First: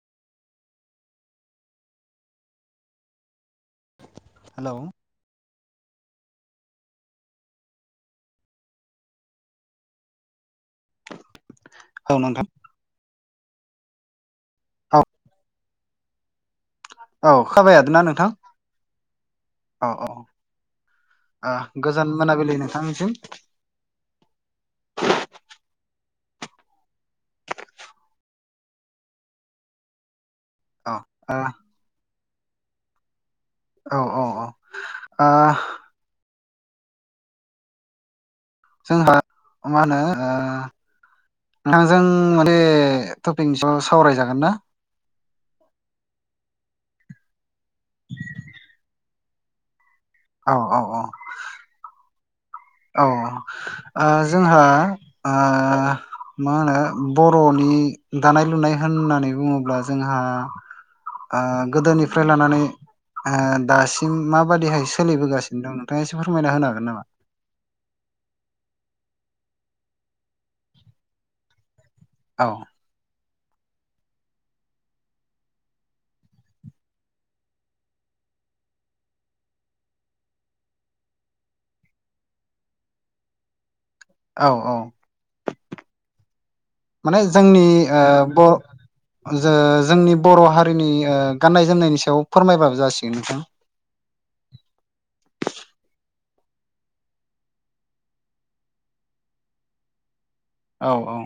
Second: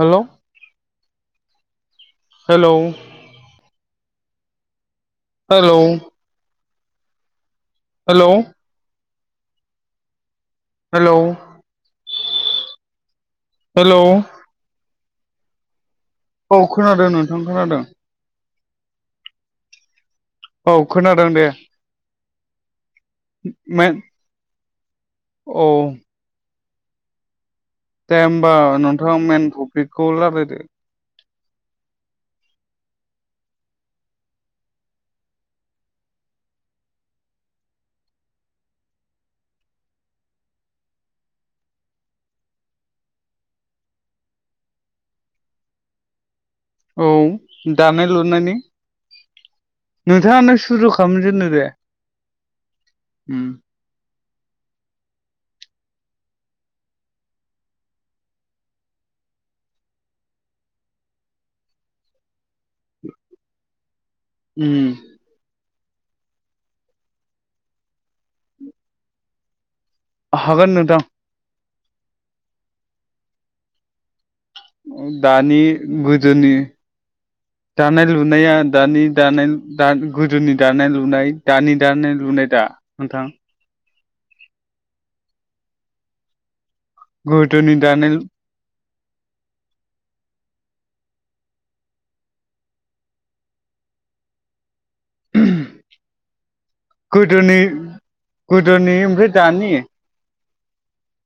हेल' hello hello hello hello hello औ नोंथां hello औ औ खोनादों औ नोंथां खाबाय खोनादों हादोना नोंथां औ औ औ खोनादों दे गोजान मोनाबिलि नोंथांनिसिम मा औ दे होमबा नोंथाङा मेन टपिकखौ रायलायदो अ आ औ औ औ आ जोंहा मा होनो ओ नोंथांजों माने टपिकनि सायाव सावरायजागोन ना औ दानाय लुनायनि नोंथाङानो औ औ सुजु औ खालामजेननो दे औ उम ओ जोंहाओ मा होनो बर'नि दानाय लुनाय होननानै बुङोब्ला जोंहा गोदोनिफ्राय लानानै दासिम मा उम माबादिहाय सोलिबोगासिनो दं नोंथांङा एसे फोरमायना होन हागोन नामा हागोन नोंथां औ दानि गोदोनि दानाय लुनाया दानि दानाय द गोदोनि दानाय लुनाय दानि दानाय लुनाय दा नोंथां औ औ माने जोंनि गोदोनि दानाय बर' ज जोंनि बर' हारिनि गाननाय जोमनायनि सायाव फोरमायबाबो जासिगोन नोंथां गोदोनि गोदोनि ओमफ्राय दानि औ औ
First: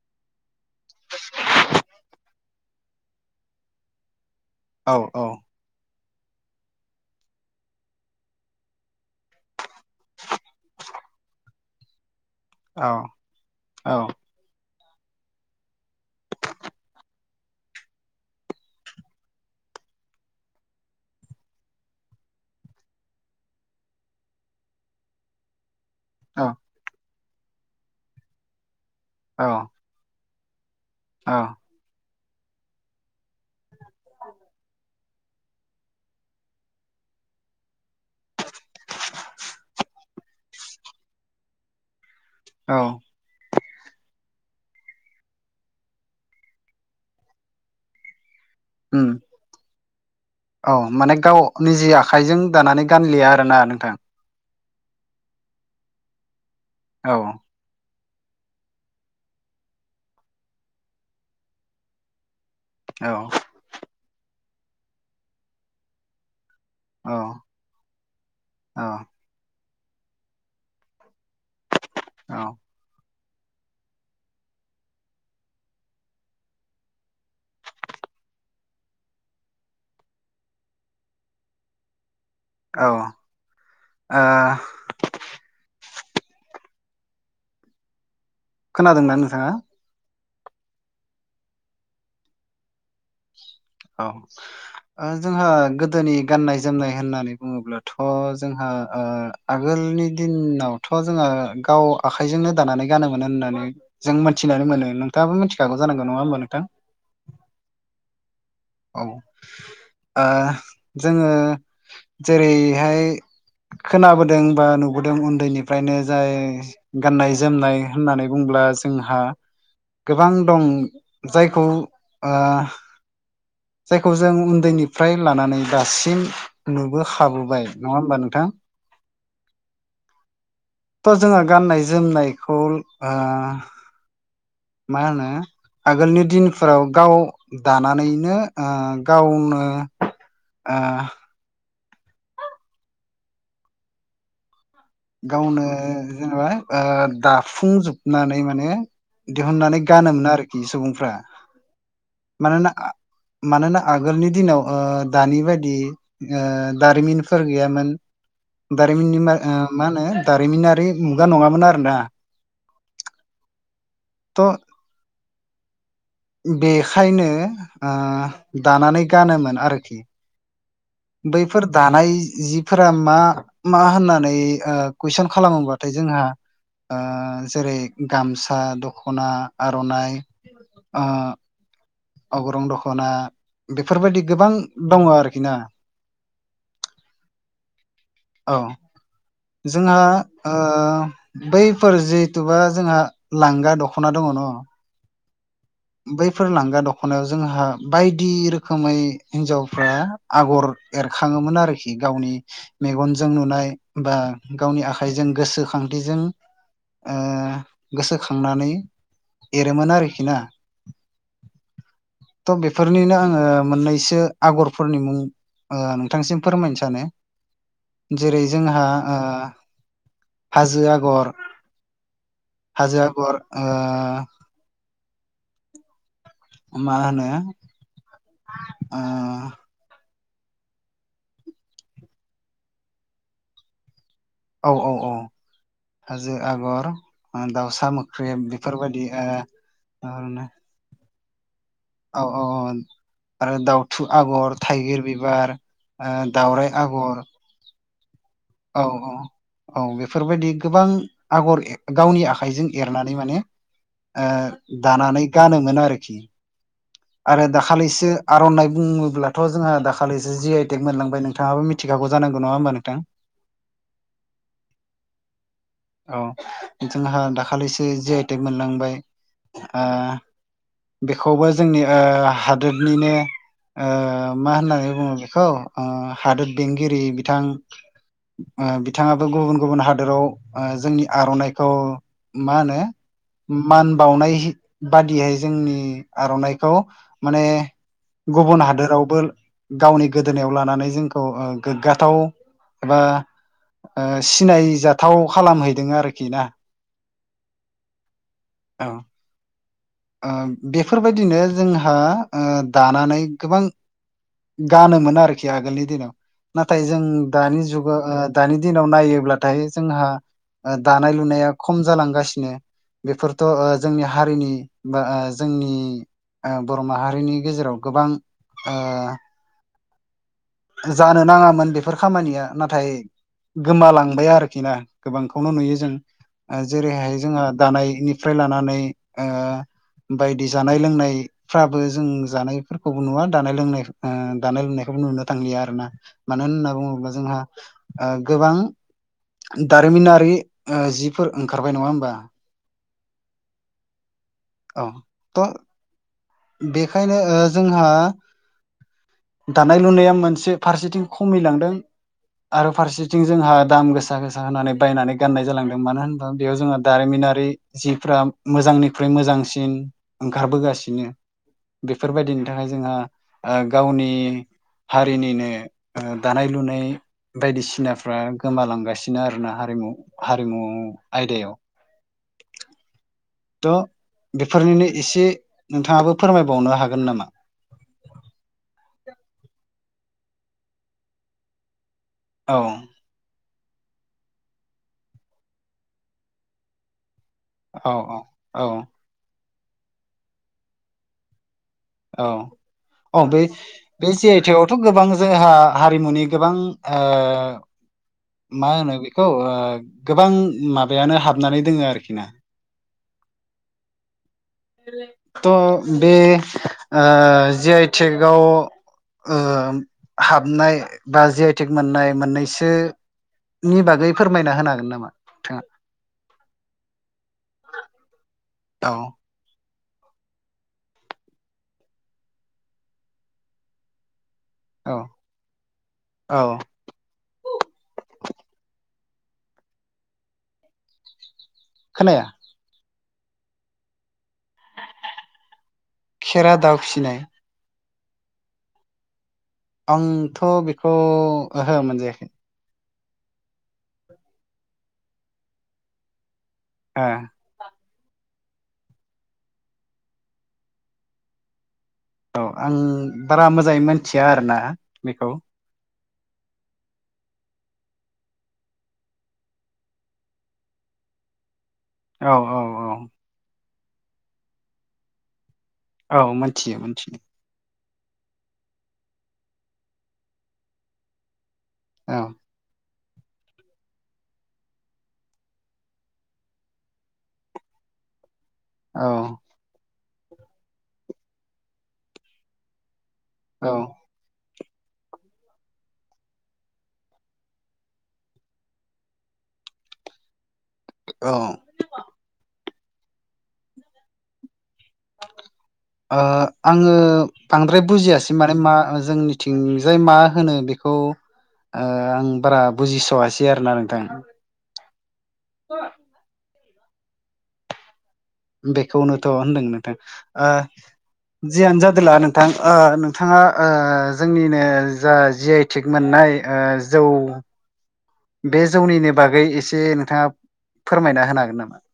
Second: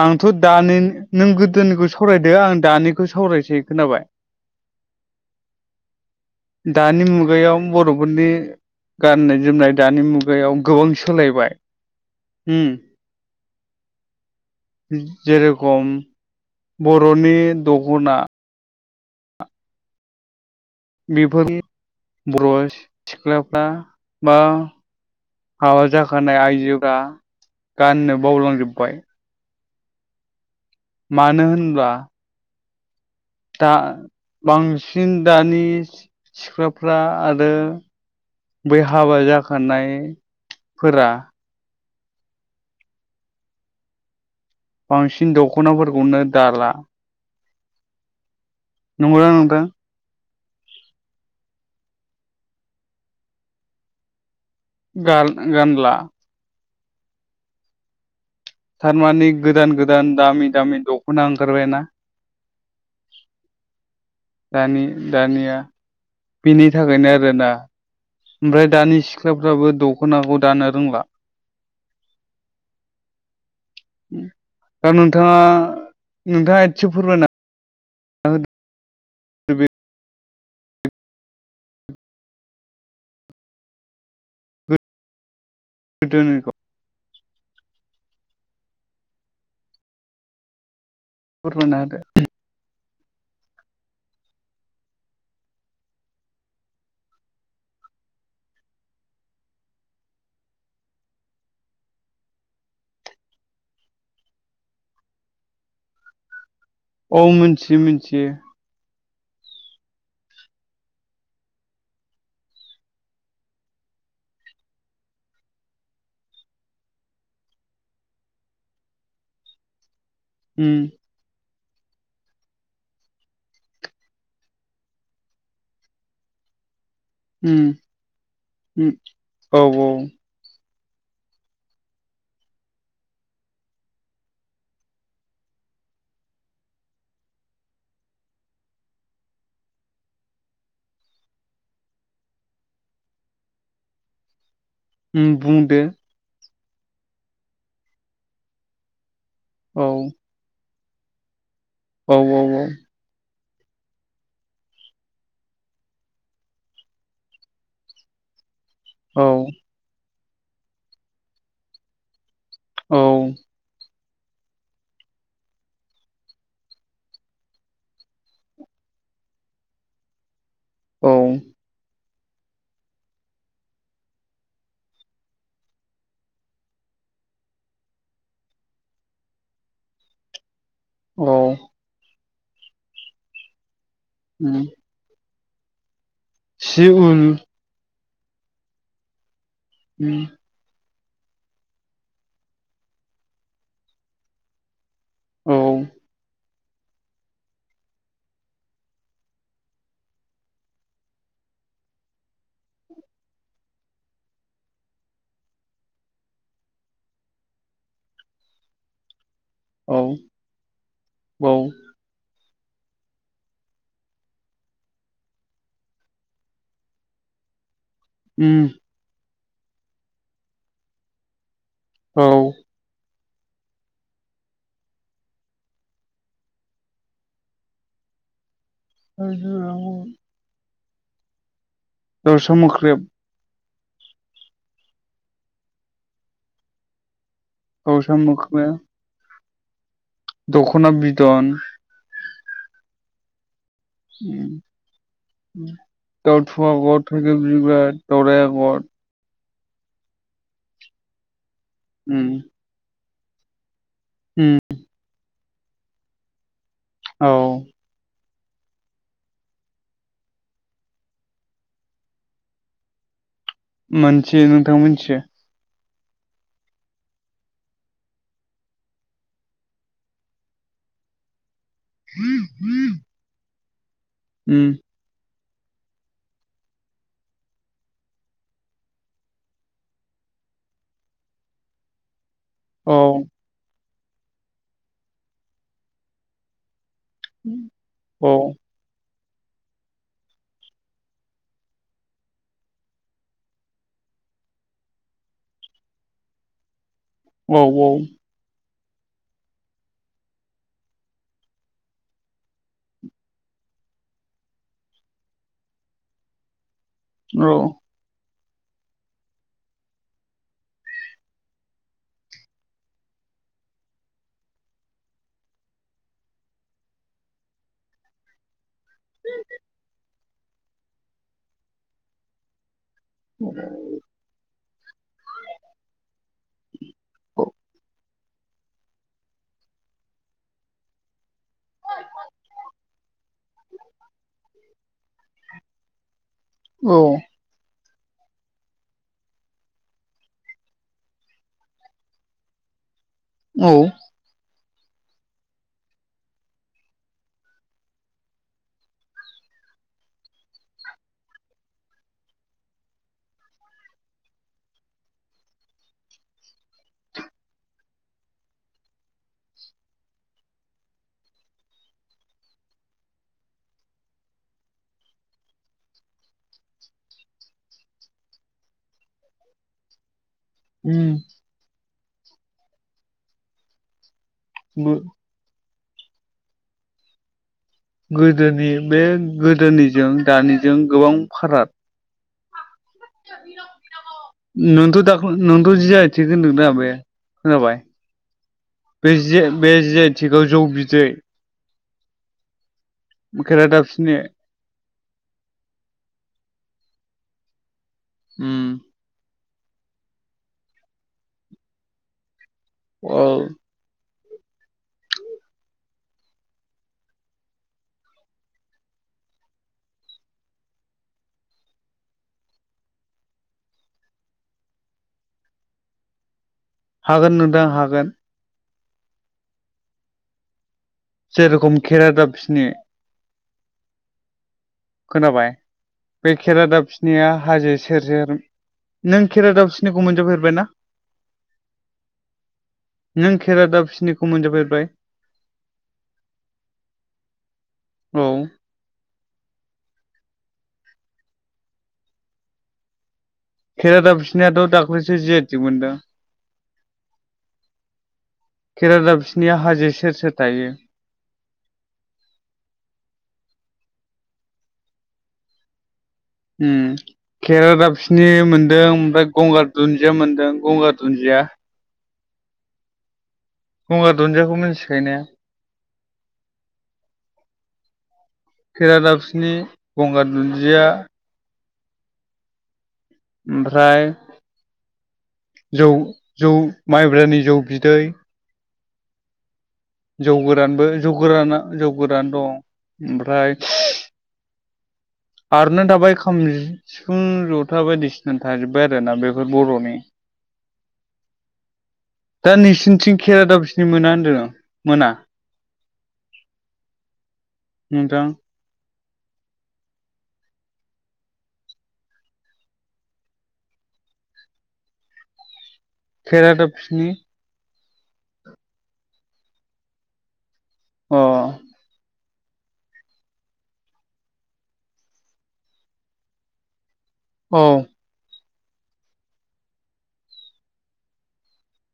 आंथ' दानि नों गोदोनिखौ सावरायदो आं दानिखौ सावरायसै खोनाबाय औ औ दानि मुगायाव बर'फोरनि गाननाय जोमनाय दानि मुगायाव गोबां सोलायबाय औ औ जेरेखम बर'नि दगना बेफोर बर' सिख्लाफ्रा बा हा जाखानाय आइजोफ्रा गाननो बावलांजोब्बाय औ औ मानो होनब्ला दा बांसिन दानि सिख्लाफ्रा आरो बै हाबा जाखानायफोरा औ बांसिन दख'नाफोरखौनो दाला उम नंगौदा नोंथां औ माने गाव निजे आखाइजों दानानै गानलिया आरोना नोंथां गाल गानला औ थारमाने गोदान गोदान दामि दामि दख'ना ओंखारबाय ना औ दानि दानिया बेनि थाखायनो आरोना ओमफ्राय औ दानि सि सिख्लाफ्राबो दख'नाखौ दानो रोंला औ दा नोंथाङा नोंथाङा एसे फोरमायना होदो [unintelligible] औ आ गोदोनिखौ खोनादों ना नोंथाङा फोरमायना होदो औ जोंहा गोदोनि गाननाय जोमनाय होननानै बुङोब्लाथ' जोंहा ओ आगोलनि दिनावथ' जोङो गाव आखाइजोंनो दानानै गानोमोनो होननानै जों मिथिनानै मोनो नोंथाङाबो मिथिखागौ जानांगौ नङा होमबा नोंथां। औ मिथियो मिथियो। औ जोङो जेरैहाय खोनाबोदों बा नुबोदों उन्दैनिफ्रायनो जाय गाननाय जोमनाय होननानै बुंब्ला जोंहा गोबां दं उम जायखौ ओ जायखौ जों उन्दैनिफ्राय लानानै दासिम नुबोखा उम बोबाय नङा होमबा नोंथां? उम औ थ' जोङो गाननाय जोमनायखौ आ मा होनो आगोलनि दिनफोराव गाव दानानै बिनो आ गावनो आ उम गावनो बुंदो जेनेबा आ दाफुंजोबनानै माने दिहुननानै औ गानोमोन आरोखि सुबुंफ्रा औ औ मानोना मानोना आगोलनि दिनाव ओ दानि बायदि ओ दारिमिनफोर गैयामोन। दारिमिननि औ मा आ मा होनो दारिमिनारि मुगा नङामोन आरोना। औ थ' बेखायनो आ दानानै गानोमोन आरोखि औ बैफोर दानाय जिफोरा मा मा होननानै आ कुइसन खालामोबाथाय जोंहा ओ जेरै गामसा, दख'ना, आर'नाइ ओ औ अगरं दख'ना बेफोरबायदि गोबां उम दङ आरोखि ना। सि उल औ जोंहा ओ बैफोर जिहेथुबा जोंहा लांगा दख'ना दङ न' औ बैफोर लांगा दख'नायाव जोंहा बायदि रोखोमै हिनजावफ्रा आगर एरखाङोमोन आरोखि गावनि मेगनजों नुनाय बा गावनि आखाइजों गोसोखांथिजों ओ गोसोखांनानै औ एरोमोन आरोखि ना। औ थ' बेफोरनिनो आङो मोननैसो आगरफोरनि मुं ओ नोंथांनिसिम फोरमायनो सानो। जेरै उम जोंहा आ हाजो आगर औ हाजो आरगर आ मा होनो हाजो आगर दावसा मौख्रेब औ -औ- औ हाजो आगर दाउसा मोख्रेब बेफोरबायदि ओ दखना बिदन औ औ -औ आरो दाउ थु आगर थाइगिर बिबार ओ दावराइ आगर दावराय आगर औ- औ -औ बेफोरबायदि गोबां आगर गावनि उम आखाइजों एरनानै माने ओ उम दानानै गानोमोन आरोखि औ आरो दाखालिसो आर'नाइ बुङोब्लाथ' जोंहा दाखालिसो जि आइ टेक मोनलांबाय नोंथाङाबो मिथिखागौ जांनांगौ नङा होमबा नोंथां! मोनथियो नोंथां मोनथियो औ जोंहा दाखालिसो जि आइटेक मोनलांबाय ओ बेखौबो जोंनि ओ हादोरनिनो ओ मा उम होननानै बुङो बेखौ ओ हादोर बेंगिरि बिथां ओ बिथाङाबो गुबुन- गुबुन हादोराव ओ जोंनि आर'नाइखौ मा होनो औ मान बावनाय बादियै जोंनि आर'नाइखौ माने औ गुबुन हादोरावबो गावनि गोदोनायाव लानानै जोंखौ गोग्गाथाव एबा ओ सिनायजाथाव खालामहैदों आरोखि ना औ औ औ ओ बेफोरबायदिनो जोंहा ओ दानानै गोबां गानोमोन आरोखि आगोलनि दिनाव नाथाय जों दानि जुग ओ दानि दिनाव नायोब्लाथाय जोंहा दानाय लुनाया खम जालांगासिनो बेफोरथ' जोंनि हारिनि बा जोंनि ओ बर' माहारिनि गेजेराव गोबां ओ जानो नाङामोन बेफोर खामानिया नाथाय गोमालांबाय आरोखि ना गोबांखौनो नुयो जों जेरैहाय जोंहा दानायनिफ्राय लानानै ओ बायदि जानाय लोंनाय फ्राबो जों जानायफोरखौबो नुवा दानाय लोंनाय दानाय औ लोंनायखौबो नुनो थांलिया आरोना ।मानो होनना औ बुङोब्ला जोंहा ओ गोबां दारिमिनारि जिफोर ओंखारबाय नङा होमबा औ औ थ' बेखायनो जोंहा दानाय लुनाया मोनसे फारसेथिं खमायलांदों आरो फारसेथिं जोंहा दाम गोसा गोसा होनानै बायनानै गाननाय जालांदों मानो होनोबा बेयाव जोंहा दारिमिनारि जिफ्रा मोजांनिख्रुइ मोजांसिन ओंखारबोगासिनो बेफोरबायदिनि थाखाय जोंहा गावनि हारिनिनो ओ दानाय लुनाय बायदिसिनाफ्रा गोमालांगासिनो आरोना हारिमु हारिमु उम आयदायाव थ बेफोरनिनो गो- एसे नोंथाङाबो फोरमायबावनो हागोन नामा गोदोनि बे गोदोनिजों दानिजों गोबां फाराग औ नोंथ दा नोंथ जि आइ थेक होनदों दा बे खोनाबाय औ औ औ बे जिआय बे जि आइथेगआव जौ बिदै औ औ बे- बे खेरादाफिनि जिआइ थेग आवथ' गोबां जोंहा हारिमुनि गोबां ओ उम मा होनो बिखौ बेखौ ओ गोबां माबायानो हाबनानै दोङो आरोखि ना औ थ' बे ओ जे आइटेकाव ओ हाबनाय बा जीआइ टेक मोननाय मोननैसो नि बागै फोरमायना होनो हागोन नामा नोंथाङा? हागोन नोंथां हागोन औ जेरखम खेरा दाबफिनि औ खोनाबाय बे औ खेरादाबफि निया हाजो सेरजेर नों खेरा दाबसिनिखौ मोनजाबफेरबाय ना? खोनाया नों खेरादाबसिनिखौ मोनजाफेरबाय खेरा दाउ फिसिनाय औ आंथ' बेखौ ओहो मोनजायाखै। खेरा दाबसिनियाथ' दाख्लैसो जीआइटेक मोनदों। ओ केरादाबसिनिया हाजो सेर सेर थायो। औ आं बारा मोजाङै मोनथिया आरो ना बेखौ हम खेरादाबसिनि मोनदों ओमफ्राय गंगार दुन्दिया मोनदों गंगार दुन्दिया औ औ औ गंगार दुन्दियाखौ मिथिखायोने? औ मोनथियो मोनथियो। केेरादाबसिनि गंगार दुन्दिया औ ओमफ्राय जौ जौ माइब्रानि जौ बिदै औ जौ गोरानबो जौ गोराना जौ गोदान दं ओमफ्राय औ आरनो थाबाय खाम सिफुं जथा बायदिसिना थाजोबबाय आरोना बेफोर बर'नि औ दा नोंसिनिथिं खेरादाबसिनि मोना होन्दों आं मोना ओ आङो बांद्राय नोंथां बुजियासै माने मा जोंनिथिंजाय मा होनो बेखौ ओ आं बारा बुजिस'वासै आरो ना नोंथां [unintelligible] केेरादाबफिनि बेखौनोथ' होनदों नोंथां ओ अ जियानो जादोला नों ओ नोंथाङा ओ जोंनिनो जा जीआइटिक मोननाय ओ जौ औ बे जौनिनो बागै एसे नोंथाङा फोरमायना होनो हागोन नामा?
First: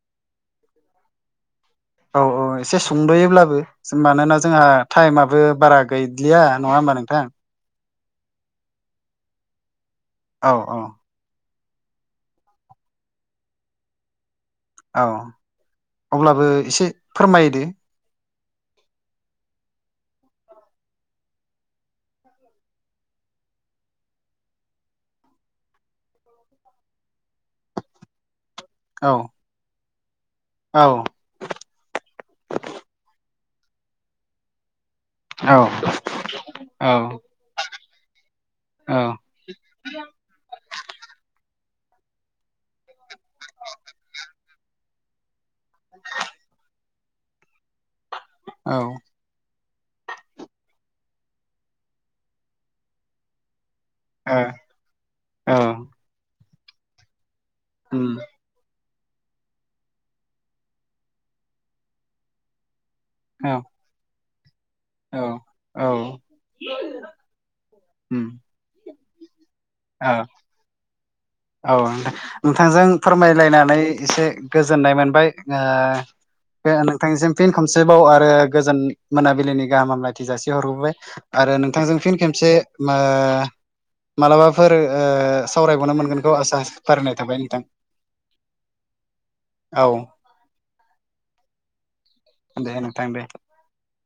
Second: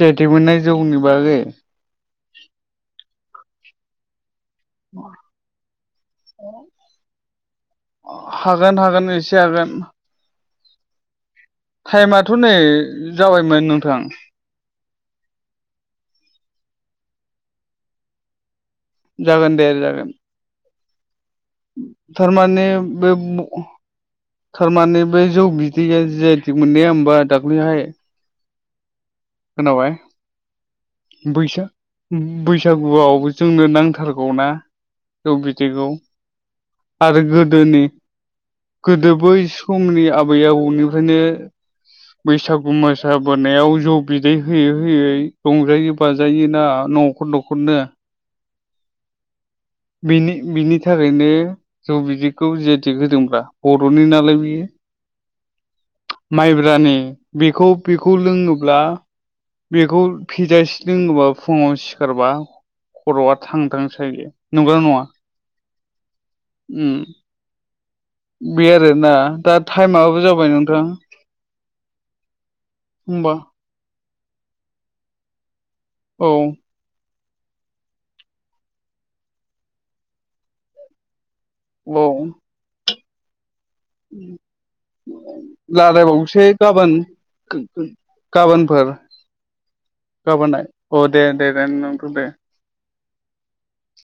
जीआइटेग मोननाय जौनि बागै औ औ एसे सुंद'योब्लाबो मानोना जोंहा टाइमाबो बारा गैलिया नङा होमबा नोंथां? हागोन हागोन एसे हागोन। औ औ टाइमाथ' नै जाबायमोन नोंथां औ अब्लाबो एसे फोरमायदो। जागोन दे जागोन। थारमानि बे थारमाने बे जौ बिदैया जीआइटेग मोननाया होमबा दाख्लैहाय औ खोनाबाय? औ। बैसा बैसागुआवबो जोंनो नांथारगौनाा जौ औ बिदखौ। आरो गोदोनि औ गोदो बै समनि आबै आबौनिफ्रायनो बैसागु मोसाबोनायाव ज' बिदै होयै होयै रंजायो बाजायोना न'खर न'खरनो औ बिनि बिनि थाखायनो जौ बिदिखौ जेथिक होदोंब्ला बर'नि नालाय बियो औ माइब्रानि बेखौ उम बेखौ लोङोब्ला बेखौ फिजासे लोङोबा फुङाव सिखारबा खर'आ औ थां थां हायो नंगौना नङा? औ औ। उ। ओ। बे आरोना। दा टाइमाबो जाबाय नोंथां। औ नोंथांजों होमबा फोरमायलायनानै एसे गोजोननाय मोनबाय। औ। नोंथांनिसिम फिन खमसेबाव आरो गोजोन मोनाबिलिनि गाहाम हामलायथि जासि हरबावबाय। आरो नोंथांजों औ फिन खेबसे मालाबाफोर सावरायबावनो मोनगोन सै गाबोन गाबोनफोर। औ गाबोनाय अ दे दे दे नोंथां दे। दे नोंथां दे।